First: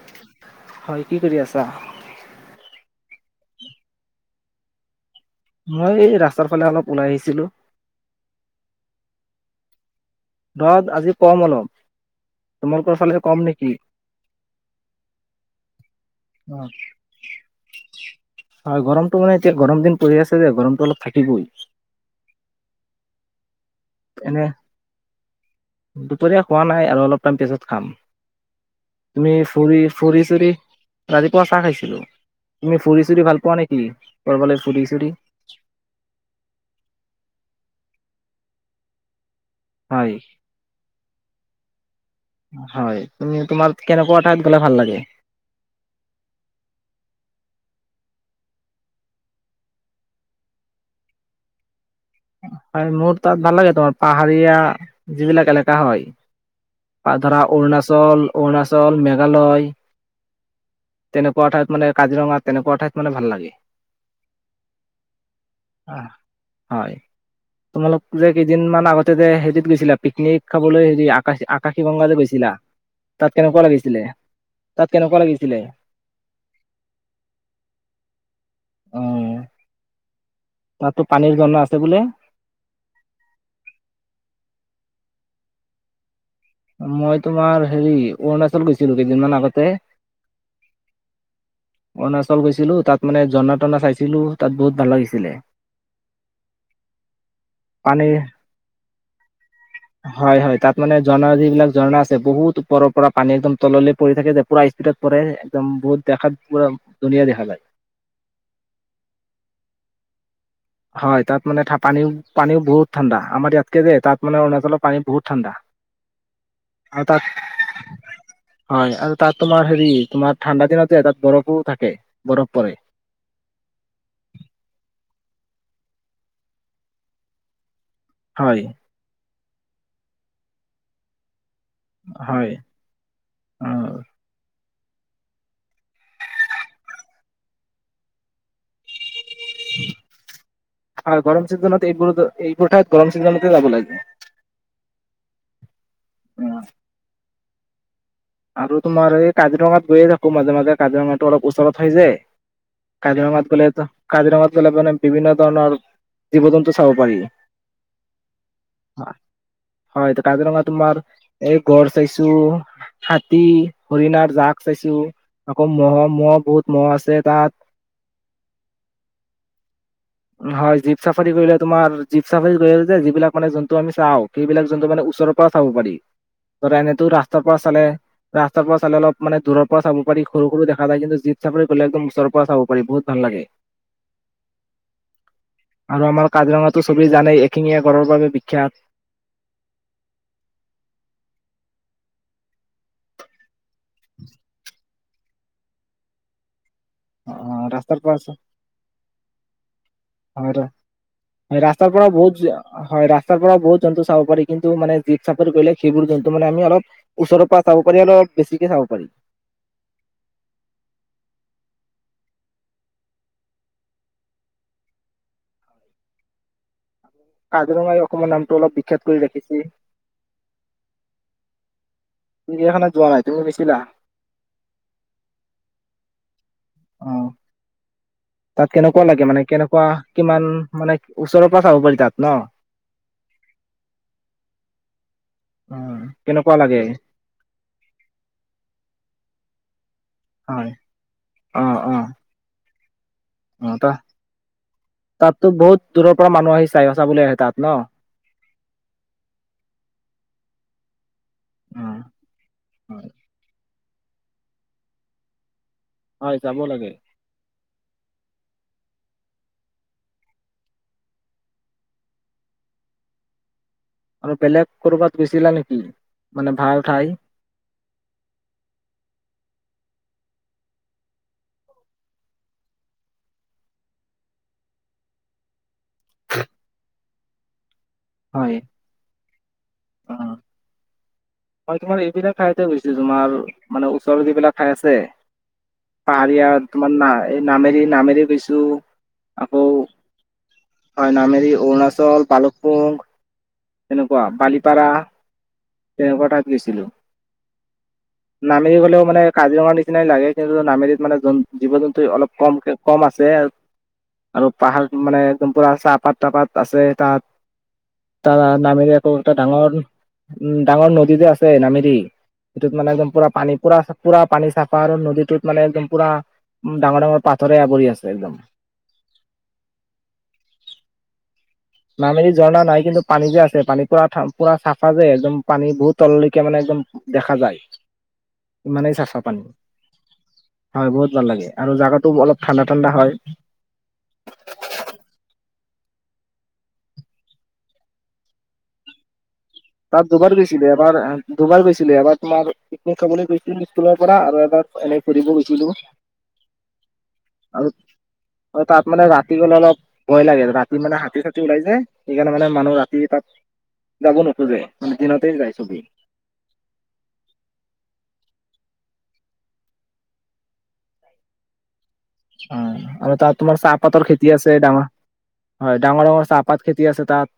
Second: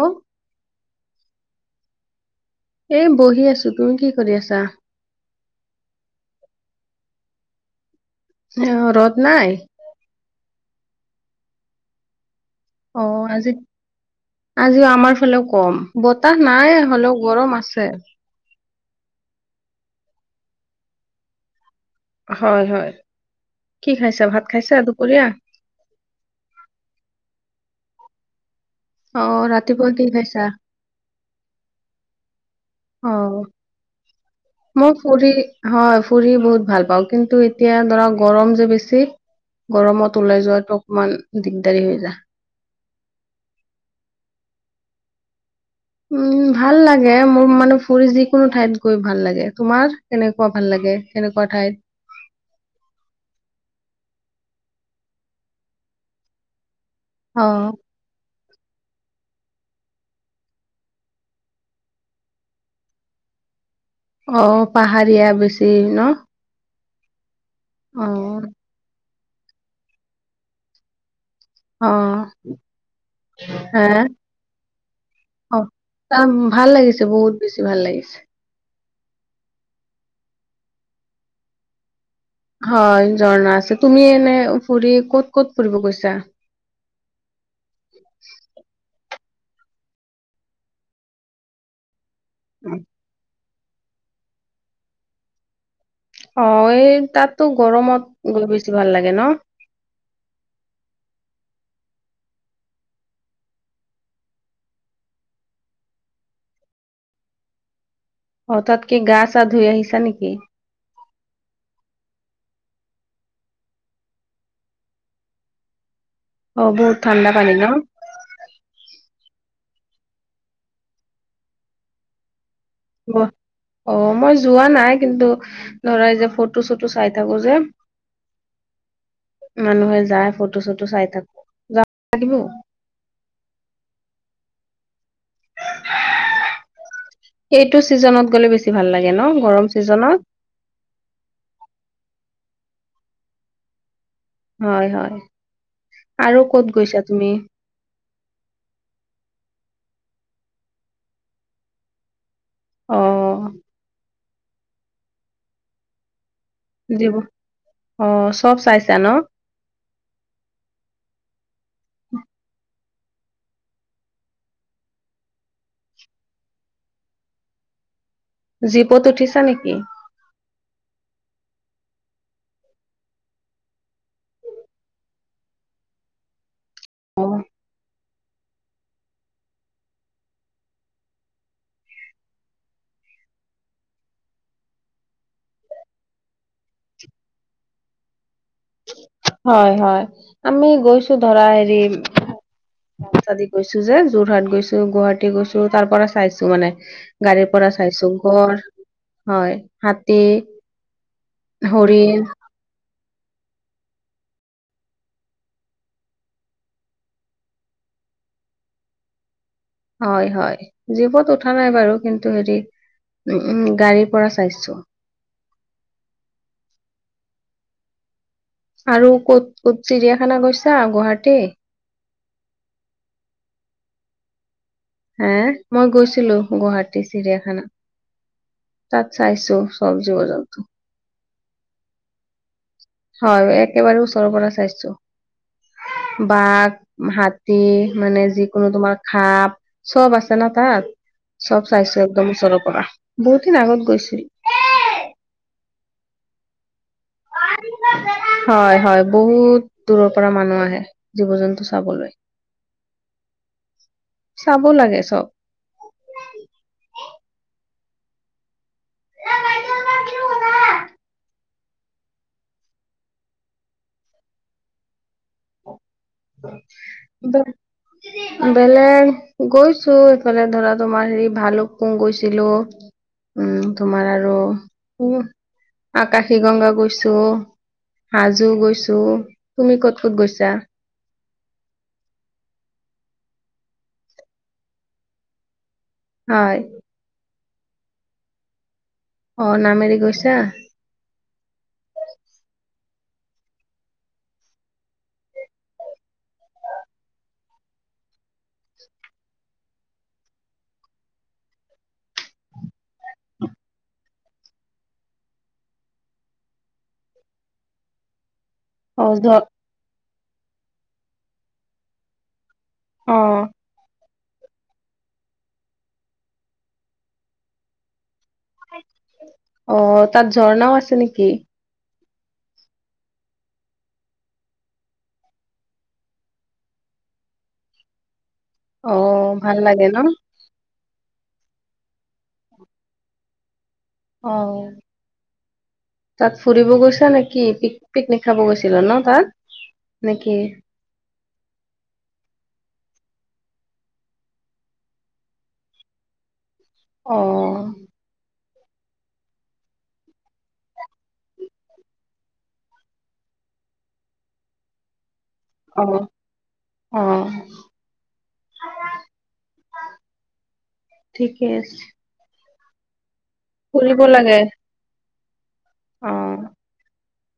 Hello হয় কি কৰি আছা। এ বহি আছো তুমি কি কৰি আছা। মই ৰাস্তাৰ ফালে অলপ ওলাই আহিছিলোঁ। অ' ৰ'দ নাই? ৰ'দ আজি কম অলপ। তোমালোকৰ ফালে অ', কম আজি নেকি? আজিও আমাৰ ফালেও কম বতাহ অ নাই হ'লেও গৰম আছে। হয় গৰমটো মানে এতিয়া গৰম দিন পৰি আছে যে, গৰমটো অলপ থাকিবই। হয়, হয়। কি খাইছা ভাত এনে খাইছা দুপৰীয়া খোৱা নাই আৰু অলপ টাইম পিছত খাম। অ তুমি ৰাতিপুৱা কি ফুৰি খাইছা চুৰি ৰাতিপুৱা চাহ খাইছিলোঁ। অ', মই ফুৰি হয়, ফুৰি বহুত ভাল পাওঁ কিন্তু এতিয়া ধৰা গৰম যে, বেছি হয় গৰমত ওলাই যোৱাটো অকমান দিকদাৰি হৈ যা। হয়, তুমি, তোমাৰ কেনেকোৱা ঠাইত গ'লে ভাল লাগে? উম, ভাল লাগে, মোৰ মানে ফুৰি যিকোনো ঠাইত গৈ ভাল লাগে। তোমাৰ কেনেকুৱা ভাল লাগে? কেনেকোৱা ঠাইত? হয়, মোৰ তাত ভাল লাগে, পাহাৰীয়া যিবিলাক এলেকা হয়। আৰু ধৰা অ অৰুণাচল অৰুণাচল, মেঘালয় তেনেকোৱা ঠাইত মানে, কাজিৰঙা তেনেকোৱা ঠাইত মানে ভাল লাগে। অ', পাহাৰীয়া বেছি আহ। ন? হয়। তোমালোক অ যে কেইদিনমান আগত তে, হেৰিত গৈছিলা পিকনিক খাবলৈ যি আক অ', তাত কেনেকুৱা হা, লাগিছিলে? তাত কেনেকুৱা লাগিছিলে? অ', তাত ভাল লাগিছে, বহুত বেছি ভাল লাগিছে। অ'। তাতো পানীৰ ঝৰ্ণা আছে বোলে। হয়, ঝৰ্ণা আছে। তুমি এনেই ফুৰি ক'ত-ক'ত ফুৰিব গৈছা? মই তোমাৰ হেৰি, অৰুণাচল গৈছিলো কেইদিনমান আ কতে [inaudible] অৰুণাচল গৈছিলো, তাত মানে ঝৰ্ণাত ঝৰ্ণা চাইছিলোঁ, তাত বহুত ভাল লাগিছিলে। অ', এই তাতো গৰমত, গৈ বেছি ভাল লাগে। লাগে ন? হয়-হয়, তাত মানে ঝৰ্ণা, যিবিলাক ঝৰ্ণা আছে, বহুত ওপৰৰ পৰা পানী একদম তললৈ পৰি থাকে যে পুৰা স্পীডত পৰে, একদম বহুত দেখাত পুৰা ধুনীয়া দেখা যায়। হঠাৎ কি গা চা ধুই আহিছা নেকি? হয়, তাত মানে পানী পানীও বহুত ঠাণ্ডা, আমাৰ ইয়াতকে যে তাত মানে অৰুণাচলৰ পানী বহুত ঠাণ্ডা। অ বহুত আৰু তাত, ঠাণ্ডা পানী ন হয় আৰু তাত তোমাৰ, হেৰি তোমাৰ ঠাণ্ডা দিনতো তাত বৰফো থাকে। বৰফ পৰে। অ', মই যোৱা নাই কিন্তু ধৰা এই যে ফটো চটো চাই থাকো যে। হয়। মানুহে যায় ফটো চটো চাই থাকো। যাব লাগিব হয়, অ'। এইটো চিজনত গ'লে বেছি ভাল লাগে ন? গৰম চিজনত [inaudible] আৰু গৰম চিজনত এইবোৰটো, এইবোৰ ঠাইত গৰম চিজনতে যাব লাগে। হয়-হয়। অ আৰু ক'ত গৈছা তুমি? আৰু তোমাৰ এই কাজিৰঙাত গৈয়ে থাকো মাজে-মাজে কাজিৰঙাতো অলপ ওচৰত হৈ যে। কাজিৰঙাত অ' গ'লেতো কাজিৰঙাত গ'লে মানে বিভিন্ন ধৰণৰ জীৱ জন্তু চাব পাৰি জীৱ অ' চব চাইছা ন হয়, কাজিৰঙা তোমাৰ এই গড় চাইছো হাতী, হৰিণাৰ জাক চাইছোঁ আকৌ, ম'হ ম'হ বহুত ম'হ আছে তাত। জীপত উঠিছা নেকি? হয়, জীপ ছাফাৰী কৰিলে তোমাৰ জীপ ছাফাৰী কৰিলে যে, যিবিলাক মানে জন্তু আমি চাওঁ, সেইবিলাক জন্তু মানে ওচৰৰ পৰা চাব পাৰি। এনেকুৱা অ' ৰাস্তাৰ পৰা চালে, ৰাস্তাৰ পৰা চালে অলপ মানে দূৰৰ পৰা চাব পাৰি, সৰু সৰু দেখা যায়। কিন্তু জীপ ছাফাৰী কৰিলে একদম ওচৰৰ পৰা চাব পাৰি, বহুত ভাল লাগে। আৰু আমাৰ কাজিৰঙাতো চবেই জানেই, একশিঙীয়া গঁড়ৰ বাবে বিখ্যাত। হয়, হয়, আমি গৈছোঁ ধৰা হেৰি [unintelligible] গৈছো যে, যোৰহাট গৈছো, গুৱাহাটী টি গৈছো, তাৰ পৰা চাইছো মানে। অ গাড়ীৰ পৰা ৰাস্তাৰ চাইছোঁ চা- গড় হয়, হাতী, হয় হয় ৰাস্তাৰ পৰা হৰিণ। বহুত জ- হয় ৰাস্তাৰ পৰা বহুত জন্তু চাব পাৰি। কিন্তু মানে জীপ ছাফাৰী কৰিলে সেইবোৰ জন্তু মানে আমি অলপ ওচৰৰ পৰা চাব পাৰি আৰু অলপ বেছিকৈ চাব পাৰি। হয়, হয়, জীপত উঠা নাই বাৰু কিন্তু হেৰি, উ গাড়ীৰ পৰা চাইছোঁ। কাজিৰঙাই অসমৰ নাম আৰু ক'ত ক'ত চিৰিয়াখানা গৈছা? গুৱাহাটী? চিৰিয়াখানাত যোৱা নাই, তুমি গৈছিলা? হে, মই গৈছিলো গুৱাহাটীৰ অ চিৰিয়াখানা। তাত কেনেকুৱা লাগে মানে? চাইছো কেনেকুৱা, চব জীৱ কিমান জন্তু মানে ওচৰৰ পৰা চাব পাৰি তাত? ন? হয়, একেবাৰে ওচৰৰ পৰা চাইছোঁ, অ কেনেকুৱা বাঘ, লাগে হাতী মানে যিকোনো তোমাৰ খাপ। চব আছে না হয় তাত, অ চব অ চাইছোঁ একদম ওচৰৰ পৰা। বহুত দিন অ আগত ত গৈছিলোঁ। তাততো বহুত দূৰৰ পৰা মানুহ আহিছ হয়, হয়, বহুত দূৰৰ পৰা মানুহ আহে জীৱ জন্তু অ চাবলৈ। হয় চাব লাগে চব। হয়, চাব লাগে। আৰু বেলেগ ক'ৰবাত গৈচিলা নেকি? মানে ভাল ঠাই বেলেগ গৈ চো এইফালে ধৰা তোমাৰ হেৰি, ভালুকপুং গৈছিলোঁ। উম, তোমাৰ আৰু আকাশী গংগা গৈছোঁ। হাজো হয় গৈছোঁ। তুমি ক'ত ক'ত অ গৈছা? মই তোমাৰ এইবিলাক ঠাইতে গৈছিলোঁ, তোমাৰ মানে ওচৰত যিবিলাক ঠাই আছে। হয় পাহাৰীয়া তোমাৰ নাই এই নামেৰি, নামেৰি গৈছো। অ আকৌ, নামেৰি গৈছা হয় নামেৰি অৰুণাচল, ভালুকপুং। তেনেকুৱা বালিপৰা, তেনেকুৱা টাইপ গৈছিলোঁ। নামেৰী গ'লেও মানে কাজিৰঙাৰ নিচিনাই লাগে, কিন্তু নামেৰীত মানে জীৱ-জন্তু অলপ কমকে কম আছে। আৰু পাহাৰ মানে একদম পুৰা চাহপাত টাহপাত আছে তাত। তাত নামেৰি অ আকৌ ঝ এটা ডাঙৰ উম, ডাঙৰ নদীযে আছে নামেৰি। সেইটোত মানে একদম অ পুৰা পানী পুৰা পুৰা পানী চাফা, আৰু নদীটোত মানে একদম পুৰা ডাঙৰ ডাঙৰ পাথৰে আৱৰি আছে একদম। অ', তাত ঝৰ্ণাও আছে নেকি? নামেৰীত ঝৰ্ণা নাই, কিন্তু পানী যে আছে, পানী পুৰা পুৰা চাফা যে একদম। পানী বহুত তললৈকে মানে একদম দেখা যায়। ইমানেই চাফা অ', পানী ভাল লাগে ন? হয় বহুত ভাল লাগে আৰু, জাগাটো অলপ ঠাণ্ডা, ঠাণ্ডা হয়। অ', তাত ফুৰিব গৈছা নেকি? পিকনিক খাব গৈছিলা ন তাত? তাত নেকি দুবাৰ গৈছিলো। এবাৰ দুবাৰ গৈছিলো এবাৰ তোমাৰ নিক খাবলৈ গৈছিলো স্কুলৰ পৰা আৰু, এবাৰ এনেই ফৰিব গৈছিলো অ'। আৰু তাত মানে ৰাতি গ'লে অলপ ভয় লাগে। ৰাতি মানে হাতী চাতী ওলাই যে, সেইকাৰণে মানে মানুহ ৰাতি তাত যাব নোৱাৰে টোৰে নিদিনত অ', অ। ঠিকে আছে। অ', আৰু তাত তোমাৰ ফুৰিব চাহপাতৰ খেতি লাগে আছে ডাঙৰ। হয়, ডাঙৰ অ ডাঙৰ চাহপাত খেতি আছে তাত।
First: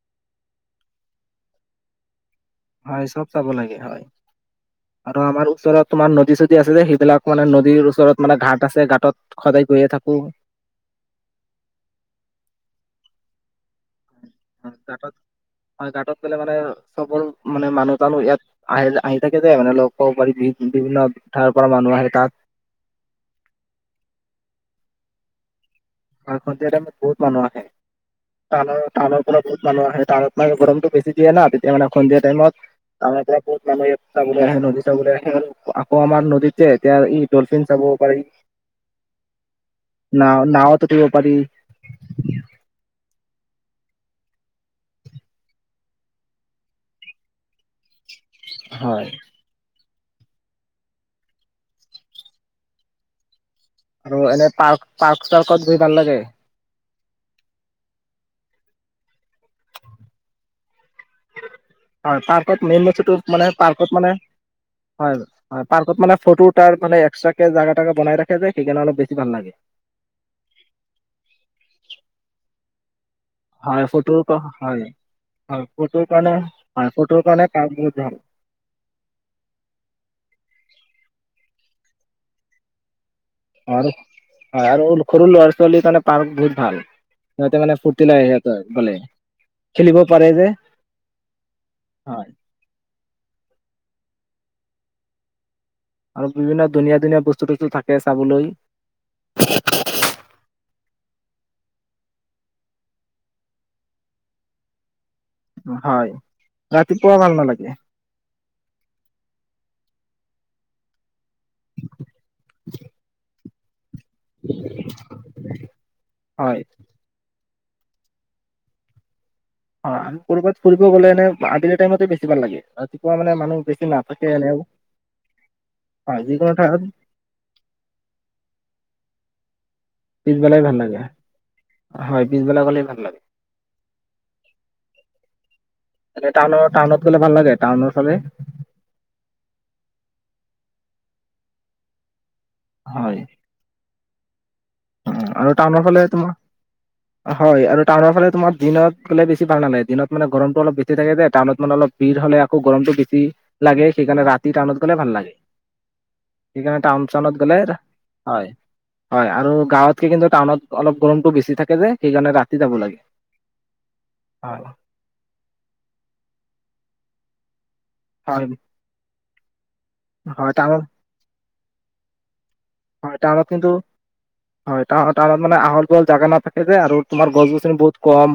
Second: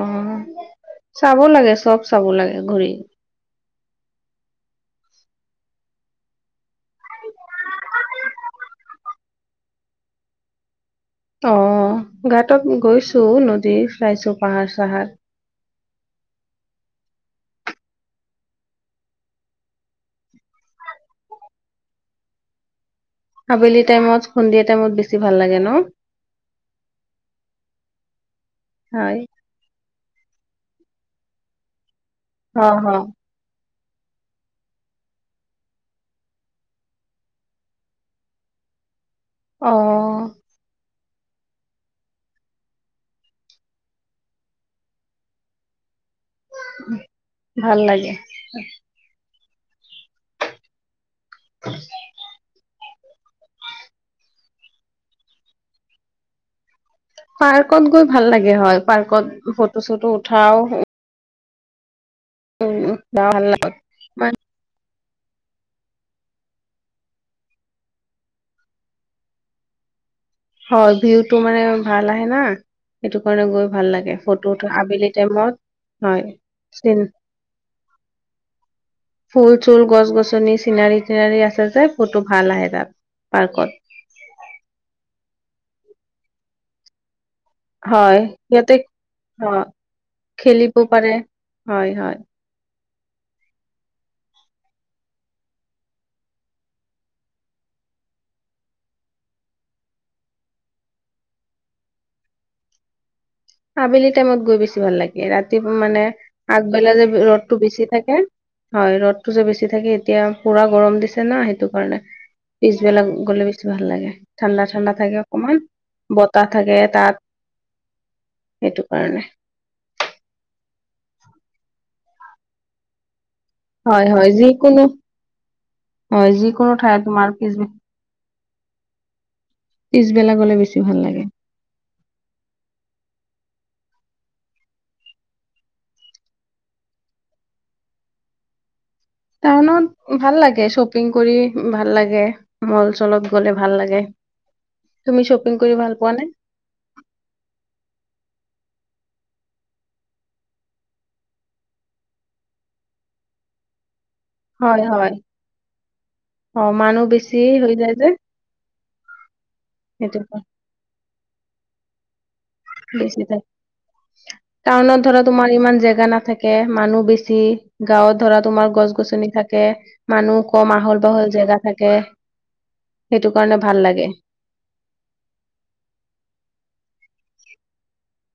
অ', চাব লাগে চব চাব লাগে। ঘূৰি হয়, চব চাব লাগে। হয় আৰু, আমাৰ ওচৰত তোমাৰ নদী চদী আছে যে সেইবিলাক মানে নদীৰ ওচৰত মানে ঘাট আছে ঘাটত সদায় গৈয়ে থাকো। অ', গাতত গৈছো নদীৰ। চাইছো পাহাৰ চাহাৰ। ঘাটত হয়, গতত গ'লে মানে চবৰ, মানে মানুহ চানুহ ইয়াত আহে আহি থাকে যে। মানে লগ পাব পাৰিবি, বিভিন্ন ঠাইৰ পৰা মানুহ আহে তাত। আাবেলি টাইমত, সন্ধিয়া টাইমত বেছি ভাল লাগে ন? হয় সন্ধিয়া টাইমত বহুত মানুহ আহে। টাউনৰ, হয় টাউনৰ পৰা বহুত মানুহ আহে, টাউনত মানে গৰম বেছি দিয় না, তেতিয়ানে অক সন্ধিয়া তাইমত অ অ আমাৰ মানুহ ইয়াত চাবলৈ আহে, নদী চাবলৈ আহে। আৰু আকৌ আমাৰ নদীত যে এতিয়া ডলফিন চাব পাৰি। অ না-নাওত উঠিব পাৰি। ভাল লাগে। হয়। [inaudible] আৰু এনে পাৰ্ক-পাৰ্ক-চাৰ্কত গৈ ভাল লাগে। পাৰ্কত গৈ ভাল লাগে হয় পাৰ্কত ফটো চটো উঠাও হো হয় পাৰ্কত মেইন বস্তুটো ভাল মানে লাগে পাৰ্কত মানে হয় - - হয় পাৰ্কত মানে ফটো তাৰ মানে এক্সট্ৰাকে জাগা তাগা বনাই ৰাখে যে সেইকাৰণে অলপ বেছি ভাল লাগে। হয় ভিউটো মানে ভাল আহে না। সেইটো কাৰণে গৈ হয় ভাল লাগে ফটোৰ ফটোটো হয় আবেলি টাইমত হয় - ফটোৰ হয় কাৰণে হয় চিন ফটোৰ কাৰণে পাৰ্ক বহুত ভাল ফুল চুল গছ গছনি চিনাৰি টিনাৰি আছে। [inaudible] ফটো ভাল আহে তাত পাৰ্কত [unintelligible] সৰু ল'ৰা ছোৱালীৰ কাৰণে পাৰ্ক বহুত ভাল। সিহঁতে মানে ফূৰ্তি হয় লয় সিহঁতৰ সিহঁতে গলে, অ খেলিব পাৰে যে, খেলিব পাৰে হয়। আৰু বিভিন্ন ধুনীয়া ধুনীয়া বস্তু তস্তু থাকে চাবলৈ [inaudible] আবেলি টাইমত গৈ বেছি ভাল লাগে। ৰাতিপ মানে হয় আগবেলা যে ৰাতিপুৱা ভাল ৰ'দটো নালাগে বেছি থাকে, হয় ৰ'দটো যে বেছি - - থাকে এতিয়া পুৰা গৰম দিছে। ন সেইটো কাৰণে পিছবেলা গ'লে বেছ্ - - ভাল লাগে। ঠাণ্ডা ঠাণ্ডা থাকে অকমান, বতাহ হয় থাকে তাত - - সেইটো কাৰণে। অ [unintelligible] ক'ৰবাত ফুৰিব গ'লে এনে আবেলি টাইমতে বেছি ভাল লাগে, ৰাতিপুৱা মানে - - হয় হয় যিকোনো, হয় যিকোনো ঠাই তোমাৰ পিছ - - পিছবেলাই ভাল লাগে, হয় পিছবেলা গ'লেই ভাল লাগে। এটাউনৰ, টাউনত গ'লে ভাল লাগে টাউনৰ ফালে। টাউনত ভাল লাগে শ্বপিং কৰি ভাল লাগে। মল হয় চলত গ'লে ভাল লাগে। তুমি আৰু শ্বপিং কৰি টাউনৰ ভাল ফালে পোৱা নে তোমাৰ, হয় আৰু টাউনৰ ফালে তোমাৰ দিনত - - গলে বেছি ভাল নালাগ দিনত মানে গৰমটো অলপ বেছি থাকে যে টাউনত মানে অলপ ভিৰ হলে আকৌ গৰমটো বেছি লাগে। সেইকাৰণে ৰাতি টাউনত হয় গ'লে ভাল হয় লাগে, অ সেইকাৰণে টাউন মানুহ চউনত বেছি গ'লে হৈ যায় যে হয়, হয় আৰু - - [unintelligible] সেইটো কিন্তু কাৰণে টাউনত অলপ গৰমটো বেছি থাকে যে সেইকাৰণে ৰা - - বেছি থাক, হয় টাউনত ধৰা তোমাৰ ইমান জেগা নাথাকে মানুহ বেছি - - জি - - গাঁৱত ধৰা হয় তোমাৰ গছ গছনি থাক - - তে - - মানুহ হয় কম টাউনত আহল বাহল জেগা থাকে। হয় সেইটো টাউনত কাৰণে কিন্তু ভাল লাগে হয়টা টাউনত মানে আহল বহল জাগা নাথাকে যে আৰু তোমাৰ গছ গছ বহুত কম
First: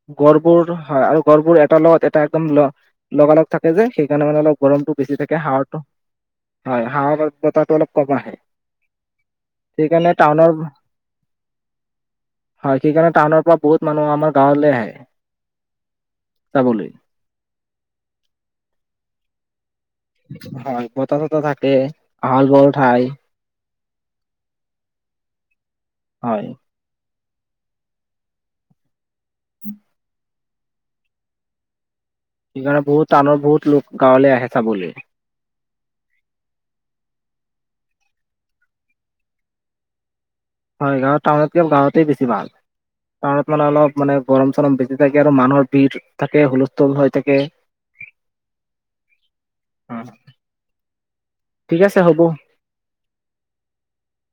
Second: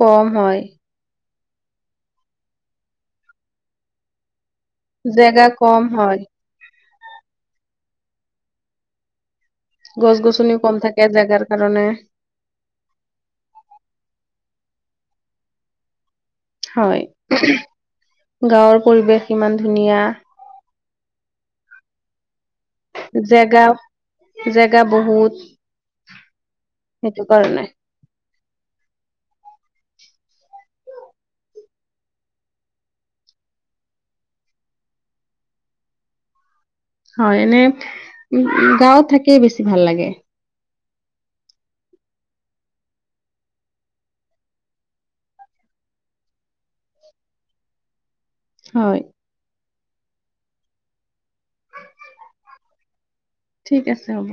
কম গৰ্বৰ হয় হায় আৰু ঘৰবোৰ এটা লগত এটা একদম লগা লগ থাকে যে সেইকাৰণে মানে অল গৰমটো বেছি থাকে জেগা হাটো কম হয় হয় হা বতাটো অলপ কম আহে সেইকাৰণে গছ টাউনৰ গছনিও কম থাকে জেগাৰ কাৰণে হয় সেইকাৰণে টাউনৰ পৰা বহুত মানুহ আমাৰ গাঁৱলে আহে চাবলৈ হয় গাঁৱৰ পৰিৱেশ কিমান হয় বতাহ ততা থাকে আহল বহল ঠাই জেগা জেগা বহুত, হয় টো কৰা নাই সেইকাৰণে বহুত টানৰ বহুত লোক গাঁৱলৈ আহে চাবলে হয় এনে উ গাঁৱত থাকেই বেছি ভাল লাগে হয় গাঁৱত টাউনতকে গাঁৱতেই বেছি ভাল টাউনত মানে অলপ মানে গৰম চৰম বেছি থাকে আৰু মানুহৰ ভিৰ থাকে হুলস্থুল হৈ থাকে হয়। অ' ঠিক আছে হ'ব ঠিক আছে হ'ব